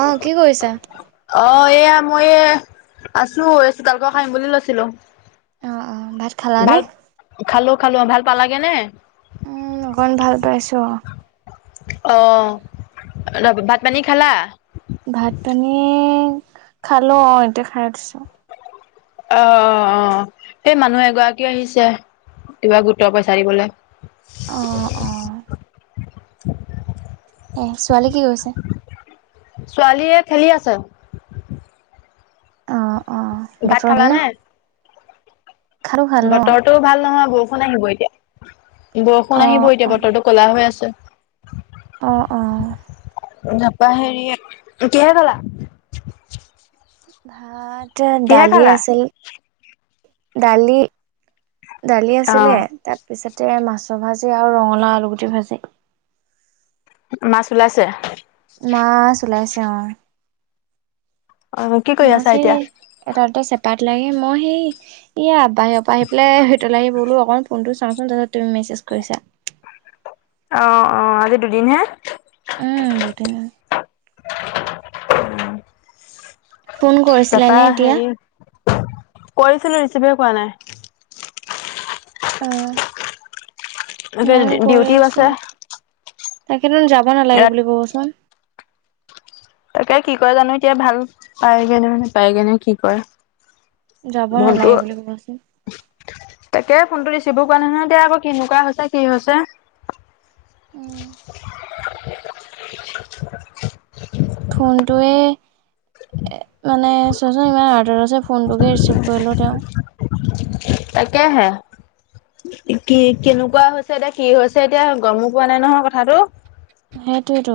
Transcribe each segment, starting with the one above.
অঁ কি কৰিছা। অঁ এয়া মই আছো এই চোতালক খন হাৰিম বুলি লৈছিলো অ', অ', ভাত খালানে? ভাল খালো খালো ভাল পালাগে নে উম, অকণ ভাল পাইছোঁ অ অঁ ভাত পানী খালা! ভাত পানী খালো অঁ এতিয়া খাই উঠিছো। অঁ অঁ অঁ সেই মানুহ এগৰাকীও আহিছে কিবা গোটৰ পইচা দিবলৈ অঁ অঁ। এ ছোৱালী কি কৈছে। ছোৱালীয়ে খেলি আছে। অঁ অঁ ভাত বতৰ খালা ভাল নে! বতৰটো ভাল নহয় বৰষুণ আহিব এতিয়া বৰষুণ আহিব অ', এতিয়া অ', বতৰটো কলা হৈ আছে অ অ নাপা হেৰি কিহে খালা ভাত কিহে দালি খালা? আছিল দালি দালি আছিলে অ' তাৰপিছতে মাছৰ ভাজি আৰু ৰঙলা আলুগুটি ভাজি। মাছ ওলাইছে মাছ ওলাইছে অ অ' কি কৰি আছা মাছে এতিয়া? এটাতে চেপাৰেট লাগে মই সেই ইয়া বাহিৰৰ পৰা আহি পেলাই আহি বলো অকণ ফোন চাওঁচোন তাৰপাছত তুমি মেছেজ কৰি অঁ অঁ আজি দুদিন হে উম দেউটি ন ফোন কৰিছিলে তাৰাপা নে এতিয়া? হেৰি কৰিছিলো ৰিচিভে কোৱা না। অ', এতিয়া ডিউটিও আছে। তাকেই তো যাব নালাগে ইয়াত বুলি কবচোন তাকে কি কৰে জানো এতিয়া ভাল পায়গে নানে পায়গে ন কি কৰে যাব ফোনটো নালাগে বুলি কবচোন। তাকে ফোনতটো ৰিচিভো কৰা নাই নহয় দিয়া আকৌ কেনেকুৱা হৈছে কি হৈছে। থোনটোয়ে মানে চোৱাচোন ইমান আৰ্ডাৰ আছে ফোনটোকে ৰিচিভ কৰিলো তেওঁ তাকেহে কি কেনেকুৱা হৈছে এতিয়া কি হৈছে এতিয়া গমো পোৱা নাই নহয় কথাটো সেইটোয়েতো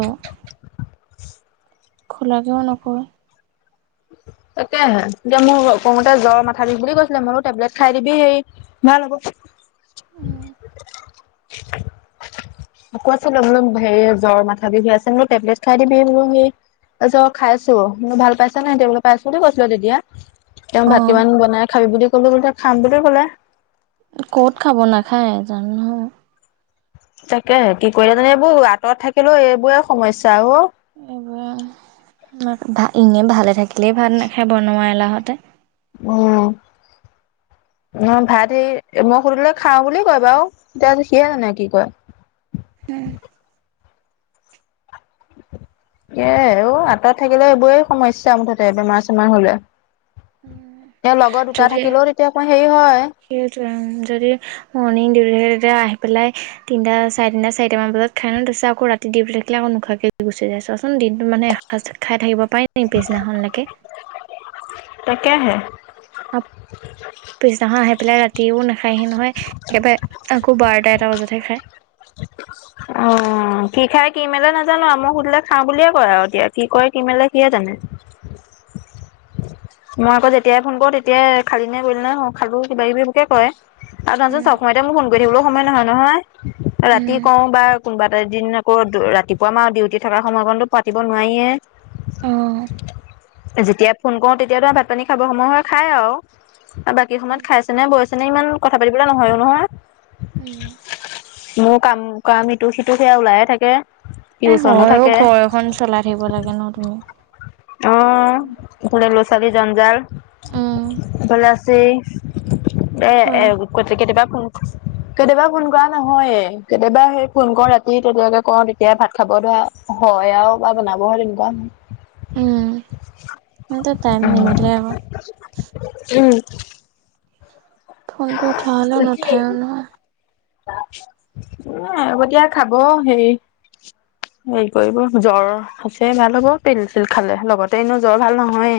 খোলাকেও নকয় তাকেহে এতিয়া মোক কওতে জ্বৰ মাথা বিষ বুলি কৈছিলে মই বোলো টেবলেট খাই দিবি সেই ভাল হ'ব কোৱাচোন বোলো হেৰি জ্বৰ মাথা বিষ হৈ আছে বোলো টেবলেট খাই দিবি মোলো সি তাছত খাইছো ম ভাল পাইছে নাই তেওঁলাক? পাইছো বুলি কৈছিলে তেতিয়া তেওঁ ভাত অ', কিমান বনাই খাবি বুলি কলো বুলি তেওঁ খাম বুলি ক'লে। ক'ত খাব নাখায় জানো নহয়। তাকে কি কৰে মানে এইবোৰ আঁতৰত থাকিলেও এইবোৰে সমস্যা অ। এইবোৰ আ ইনেই ভালে থাকিলেই ভাত নাখাই বনোৱা এলাহতে উম অ ভাত সেই মই সুধিলে খাওঁ বুলি কয় বাৰু তেতিয়া সিয়ে জানে কি কয় উম কে অ আঁতৰত থাকিলে এইবোৰে সমস্যা মুঠতে বেমাৰ চেমাৰ হ'লে। তেওঁ লগ দুটা যদি থাকিলেও তেতিয়া আকৌ হেৰি হয়। সেইটোৱে উম যদি মৰ্ণিং ডিউটি থাকে তেতিয়া আহি পেলাই তিনিটা চাৰে তিনিটা চাৰিটামান বজাত, খাই ন তাছত আকৌ ৰাতি দিউটি থাকিলে আকৌ নোখোৱাকে গুচি যাই, চোৱাচোন দিনটো মানে এসাজ খাই থাকিব পাৰে নি পিছদিনাখনলৈকে। তাকেহে। আপ পিছদিনাখন আহি পেলাই ৰাতিও নাখায়হি নহয়, একেবাৰে আকৌ বাৰটা এটা বজাতহে খায়। অ কি খাই কি মেলে নাজানো আৰু মই সুধিলে খাওঁ বুলিয়ে কয় আৰু এতিয়া কি কয় কি মেলে সিয়ে জানে। মই আকৌ যেতিয়াই ফোন কৰো তেতিয়াই খালি নে কৰিলি নাই খালো কিবা কিবি এইবোৰকে কয়। আৰু তহত উম চব সময়তে মোক ফোন কৰি থাকিবলৈও সময় নহয় নহয়। ৰাতি উম কওঁ বা কোনোবা এদিন নকৰো ৰাতিপুৱা মাৰো ডিউটি থকাৰ সময়কনতো পাতিব নোৱাৰিয়ে। অ'। যেতিয়াই ফোন কৰো তেতিয়া টো ভাত পানী খাব সময় হয় খাই আৰু। বাকী সময়ত খাইছেনে বইছে নে ইমান কথা পাতিবলে নহয়ো নহয়। উম। মোৰ কাম কাম ইটো সিটো সেয়া ওলায়ে থাকে। এ টিউচনো হয় অ থাকে ঘৰ এখন চলাই থাকিব লাগে ন তুমি। অ ক লৰাছোলীৰ জঞ্জাল উম এফালে আছেই। এ এ সেইবোৰে কো কেতিয়াবা ফোন কেতিয়াবা ফোন কৰা নহয়ে, কেতিয়াবা সেই ফোন কও ৰাতি তেতিয়াকে কওঁ তেতিয়া ভাত খাব ধৰে আও। হয় আৰু বা বনাবহে লাগিব আও। উম। সিহঁতে টাইম উম নিমিলে আকৌ উম। ফোনটো উঠোৱা হ'লেও নোঠায়ো নহয়। অ আগতিয়া খাব হেৰি। হেৰি কৰিব জ্বৰ আছে ভাল হ'ব পিল চিল খালে লগতে এনেয়ো জ্বৰ ভাল নহয়ে।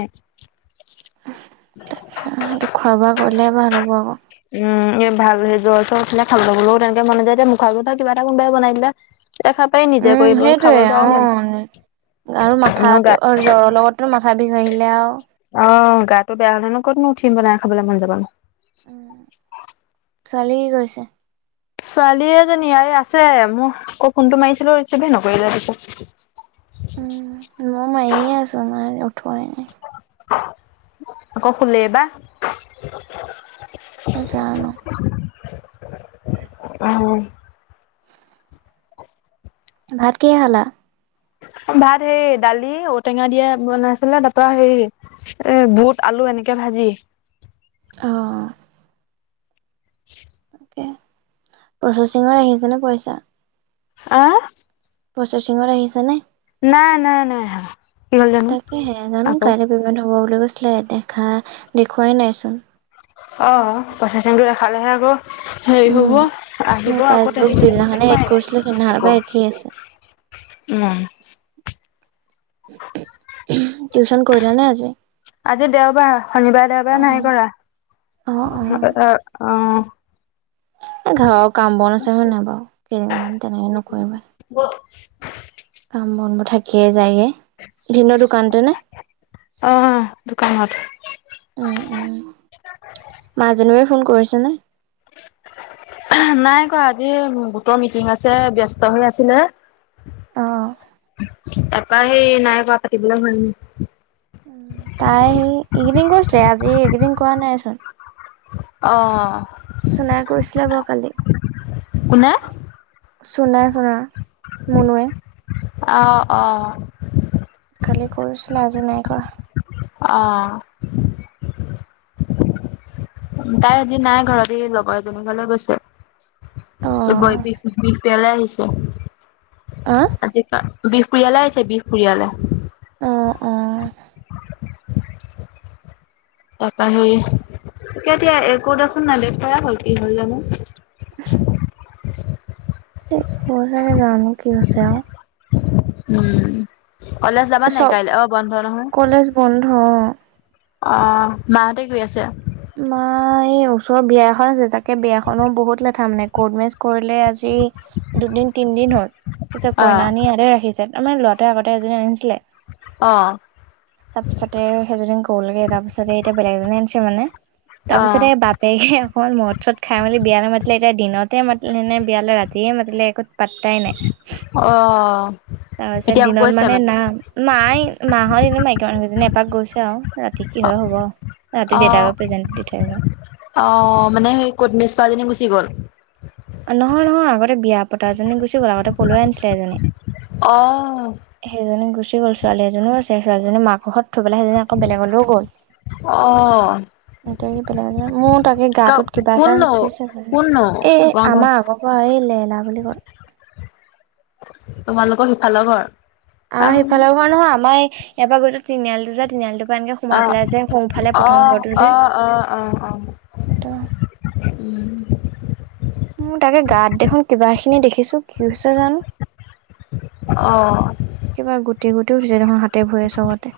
তাকে সেইটো খোৱা বোৱা কৰিলে ভাল হ'ব আকৌ। উম ভাল সেই জ্বৰ চৰ উঠিলে খাব লবও তেনেকে মন নেযায় যে মুখ আগতে কিবা এটা কোনবাই বনাই দিলে। তেতিয়া খাই পাই নিজে উম কৰিব সেইটোৱে খাবলৈতো আৰু অ নাই আৰু এনেও গা মাথাটো জ্বৰৰ লগত টো মাথা বিষ আহিলে আৰু। অ গাটো বেয়া হ'লে নো কতনো উঠিম বনাই খাবলে মন যাব নো। ছোৱালী কি কৰিছে? ছোৱালী এজনী আৰু আছে মোহ আকৌ ফোনটো মাৰিছিলো ৰিচিভহে নকৰিলে দেখো। উ মই মাৰিয়ে আছো না উঠুৱাই নাই। আকৌ শুলে বা। জানো! উম। ভাত কিহে খালা? ভাত সেই দালি ঔটেঙা দিয়ে বনাইছিলে তাৰ পৰা হেৰি এ বুট আলু এনেকে ভাজি। অহ। [inaudible] তাকে প্ৰচেচিঙংত আহিছে নে পইচা। আ আ আ। প্ৰচেচিঙত আহিছে নে? নাই নাই নাই হা হা। কি হল জানো তাকেহে জানো আকৌ? কাইলৈ পেমেণ্ট হ'ব বুলি গৈছিলে দেখা দেখুৱাই নাইচোন। অ প্ৰফেচনটো দেখালেহে আকৌ। হেৰি হ'ব উম মোৰ আহিব আকৌ পাছবুক তেনেকে দেখোন যিদিনাখনে এড দেখুৱাই কৰিছিলে নাই সেইদিনাখনৰ পৰা একো। একেই আছে। উম। উম উমহু টিউচন কৰিলা নে আজি? আজি দেওবাৰ শনিবাৰ দেওবাৰে অ', নাই কৰা শুনানে হ অ অ, অ অ অ। এই ঘৰৰ কাম বন আছে হয় নাই বাৰু কেইদিনমান তেনেকৈ নকৰিবাই। গো ছিই ছিছি। কাম বনবোৰ থাকিয়ে যায়গে। ভিনদেউ দোকানতেনে অ অ দোকানত [unintelligible] উম উ উচ চু তু মাজনিবাৱে ফোন কৰিছেনে? এহ্ হে হে নাই কোৱা আজি গোটৰ মিটিং আছে ব্যস্ত হৈ আছিলে। অ'। ঢি ঢি ঢি তাৰপৰা উমহ সেই নাই পৰা কাটিবলৈ হোৱা নে তাই সেই এইকেইদিন কৰিছিলে আজি এইকেইদিন কৰা নাইচোন। অ অ অ অ। চুনাই কৰিছিলে বাৰু কালি। কোনে বা বা চুনাই চুনা মুনোৱে। আহ অ অ। কালি কৰিছিলা আজি নাই কৰা। অহ অ অ অ ঢি ঢি ঢি ঢি ঢি হু হু হু তাই আজি নাই ঘৰত ই লগৰ এজনী ঘৰলৈ গৈছে। তয় বৈ অ', বিষ বিষ পেলাই আহিছে। আ? আজিৰপৰা বিহুপুৰিয়ালে আহিছে বিহুপুৰিয়ালে। অ আ আ। তাৰপৰা হেৰি তে এতিয়া এইবোৰ দেখোন নেদেখাই হ'ল কি হল জানো। নে হে হে হেই হব চাগে জানো কি হৈছে আৰু উম উ উ উ, কলেজ যাবা নাই চব কাইলে অ বন্ধ নহয়। কলেজ বন্ধ অ অ অ, মাহঁতে গৈ আছে। মা এই ওচৰৰ বিয়া এখন আছে তাকে বিয়াখনো বহুত লেঠা মানে কৰ্ট মেৰেজ কৰিলে আজি ই হে দুদিন তিনিদিন হ'ল তাৰপিছত কইনা অ', আনি ইয়াতে ৰাখিছে। তাৰমানে ল'ৰাটোৱে আগতে এজনী আনিছিলে। অ', তাৰপিছতে সেইজনী গলগে তাৰ পিছতে এতিয়া বেলেগ এজনী আনিছে মানে তাৰপিছতে অ', এই বাপ এই হে হ'ল মত-চত খাই মেলি বিয়ালৈ মাতিলে এতিয়া দিনতে মাতিলে নে বিয়ালৈ ৰাতিয়ে মাতিলে একো পিইইইই পাত্তাই নাই উস্ অ', তাৰপাছত এতিয়া দিনত গৈছে মানে নাম নাই মাহৰ দিনে মাইকী মানুহকেইজনী এপাক গৈছে আৰু ৰাতি কি হয় হ'ব আৰু ৰাতি দেউতাৰক দি থাকিবা। অ অ অ, মানে সেই কৰ্ট মেৰেজ কৰাজনী গুচি গ'ল। নহয় নহয় আগতে বিয়া পতাজনী গুচি গ'ল আগতে পলুৱাই আনিছিলে এজনী। অ অ অ অ সেইজনী গুচি গ'ল ছোৱালী এজনীও আছে ছোৱালীজনী মাকৰ ঘৰত থৈ পেলাই সেইজনী আকৌ বেলেগলো গ'ল। অ এ কি বেলেগ মোৰ তাকে ক গাটোত কিবা কোন এটা নো উঠিছে মানে কোন নো এ এ এ তোমাৰ ঘৰ আমাৰ আগৰ পৰা এই লেয়লা বুলি কয়। তোমালোকৰ সিফালৰ ঘৰ। অ আহ সেইফালৰ ঘৰ নহয় আমাৰ ইয়াৰ পৰা গৈ যে তিনিআলিটো যে তিনিআলিটো অহ অ যে -অ -অ -অ- অ উম। মোৰ তাকে গাত দেখোন কিবা খিনি দেখিছো কি হৈছে জানো? অ। কিবা গুটি গুটি উঠিছে দেখোন হাতে ভৰিয়ে চবতে।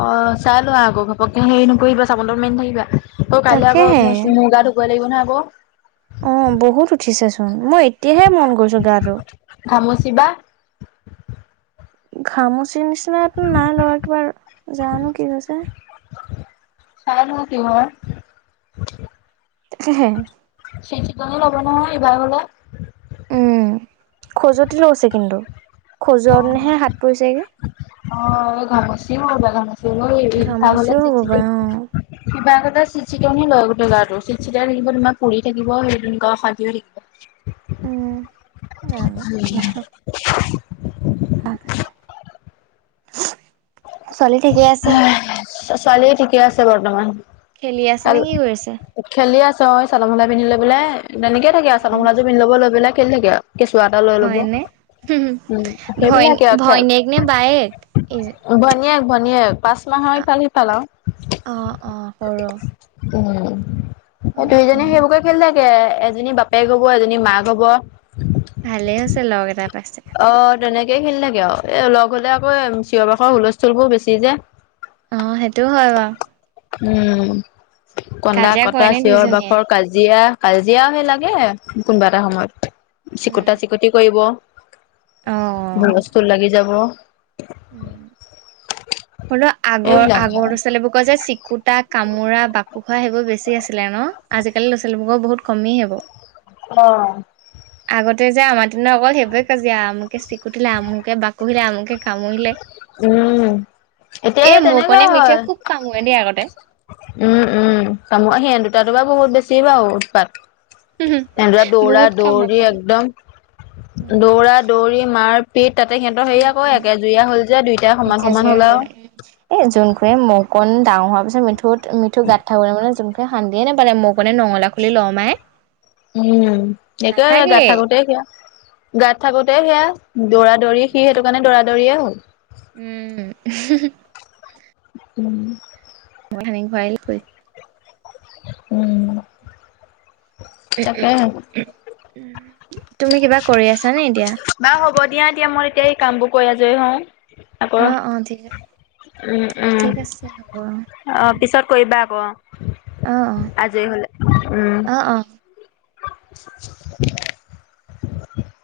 অ চাই লোৱা আকৌ ঘপককে হেৰি নকৰিবা চাবোন-তাবোন মাৰি নে থাকিবা। অ কাইলে আকৌ তাকেহে মূৰ-চূ মূৰ গা ধুৱই লাগিব নহয় আকৌ। অ বহুত উঠিছে চোন মই এতিয়াহে মন কৰিছো গাটো। ঘামুচি বা ঘামুচিৰ নিচিনাতো নাই লগা কিবা জানো কি হৈছে চাই লও কি হয়। হে হে। চেই চিতনি ল'ব নহয় এইবাৰলে উম খজুৱতি লৈছে কিন্তু অ খজুৱত নেহে হাত পৰিছেগে অ ঘামুচি হব পাৰে ঘামুচি হ'লে ভাল [unintelligible] হলে ঘামচিও হ'ব চিকচিকাই পাৰে অ কিবা এটা চিট চিতনি লয় গোটেই গাটো চিতচিটাই থাকিব, তোমাৰ পুৰি থাকিব, সেই সেনেকোৱা অশান্তি [unintelligible] ছোৱালি ঠিকেই আছে? ছোৱালী ঠিকে আছে বৰ্তমান খেলি আছে কাল নে কি কৰিছে? খেলি আছে অ চাদৰ মেখেলা পিন্ধি লৈ পেলাই তেনেকে থাকে আৰু চাদৰ মেখেলাযোৰ পিন্ধি লব লৈ পেলাই খেলি থাকে আৰু কেঁচুৱা এটা লৈ ল'ব, হয়নে উম ভয় সেইবিলাকেই আৰু খেল ভৈনীয়েক নে বায়েক ভনীয়েক -ভনীয়েক পাঁচ মাহৰ ইফাল-সিফাল অ অ সৰু আৰু উম অ অ দুইজনী সেইবোৰকে খেলি থাক কে এজনী বাপেক হব, এজনী মাক হব ভালে হৈছে লগ এটা পাইছে অ তেনেকে খেলি থাকে আও এ লগ হ'লে আকৌ চিঞৰ বাখৰ হুলস্থুল বোৰ বেছি যে অ সেইটো হয় বাৰু উম, কন্দা- কাজিয়া কৰে কটা, নে দুইজনীয়ে চিঞৰ-বাখৰ কাজি জীয়া কাজিয়া সেই লাগে কোনোবা এটা সময়ত উম চিকুতা চিকুতি কৰিব অ হুলস্থূল লাগি যাব উম হলেও আগৰ- এইবিলাকে আগৰ লৰা -ছোৱালীবোৰ কয়যে চিকুতা কামোৰা বাকুৱা সেইবোৰ বেছি আছি লে ন? আজিকালি ল'- ছোৱালীবোৰক বহুত কমেই আক অ। আগতে যে আমাৰ দিনত অকল সেইবোৰে কাজিয়া আ চিকুটিলে আমুকে বাকুহিলে আমুকে কামুৰিলে উম। এতিয়া এ সেই তেনেকুৱাই মোৰকণে হয় মিঠে খুব কামুৰে দেই আগতে উম- উম কামো সিহত দুটাতো বা বহুত বেছি বাৰু উৎপাত তেনেদৰে দৌৰা বহুত কামোৰে দৌৰি কামোৰে একদম, দৌৰা দৌৰি মাৰ পিত তাতে সিহঁতৰ হেৰি আকৌ উম একে জুৰিয়া হল যে দুইটাই সমান এতিয়া -সমান যে হল আৰু এ যোনখোৱে মকন ডাঙৰ হোৱাৰ পিছত মিঠুত মিঠু গাত থাকোতে মানে যোন শান্তি নাপালে মৌকনে নঙলা খুলি ল'ৰমাৰে উম, একোৱে সে গাত থাকোতে সিয়া গাত থাকোতে সেয়া দৌৰা-দৌৰি সি সেইটো কাৰণে দৌৰা- দৌৰিয়ে হল উম, হুমহুম উম। [unintelligible] উম তাকে তুমি কিবা কৰি আছানে এতিয়া? বা হ'ব দিয়া দিয়া মই এতিয়া এই কামবোৰ কৰি আজৰি হওঁ। আকৌ অ অ ঠিকে উম উম অ পিছত কৰিবা আকৌ অ অ', অ', আজৰি হ'লে উম অ'। অ'। [inaudible] [unintelligible]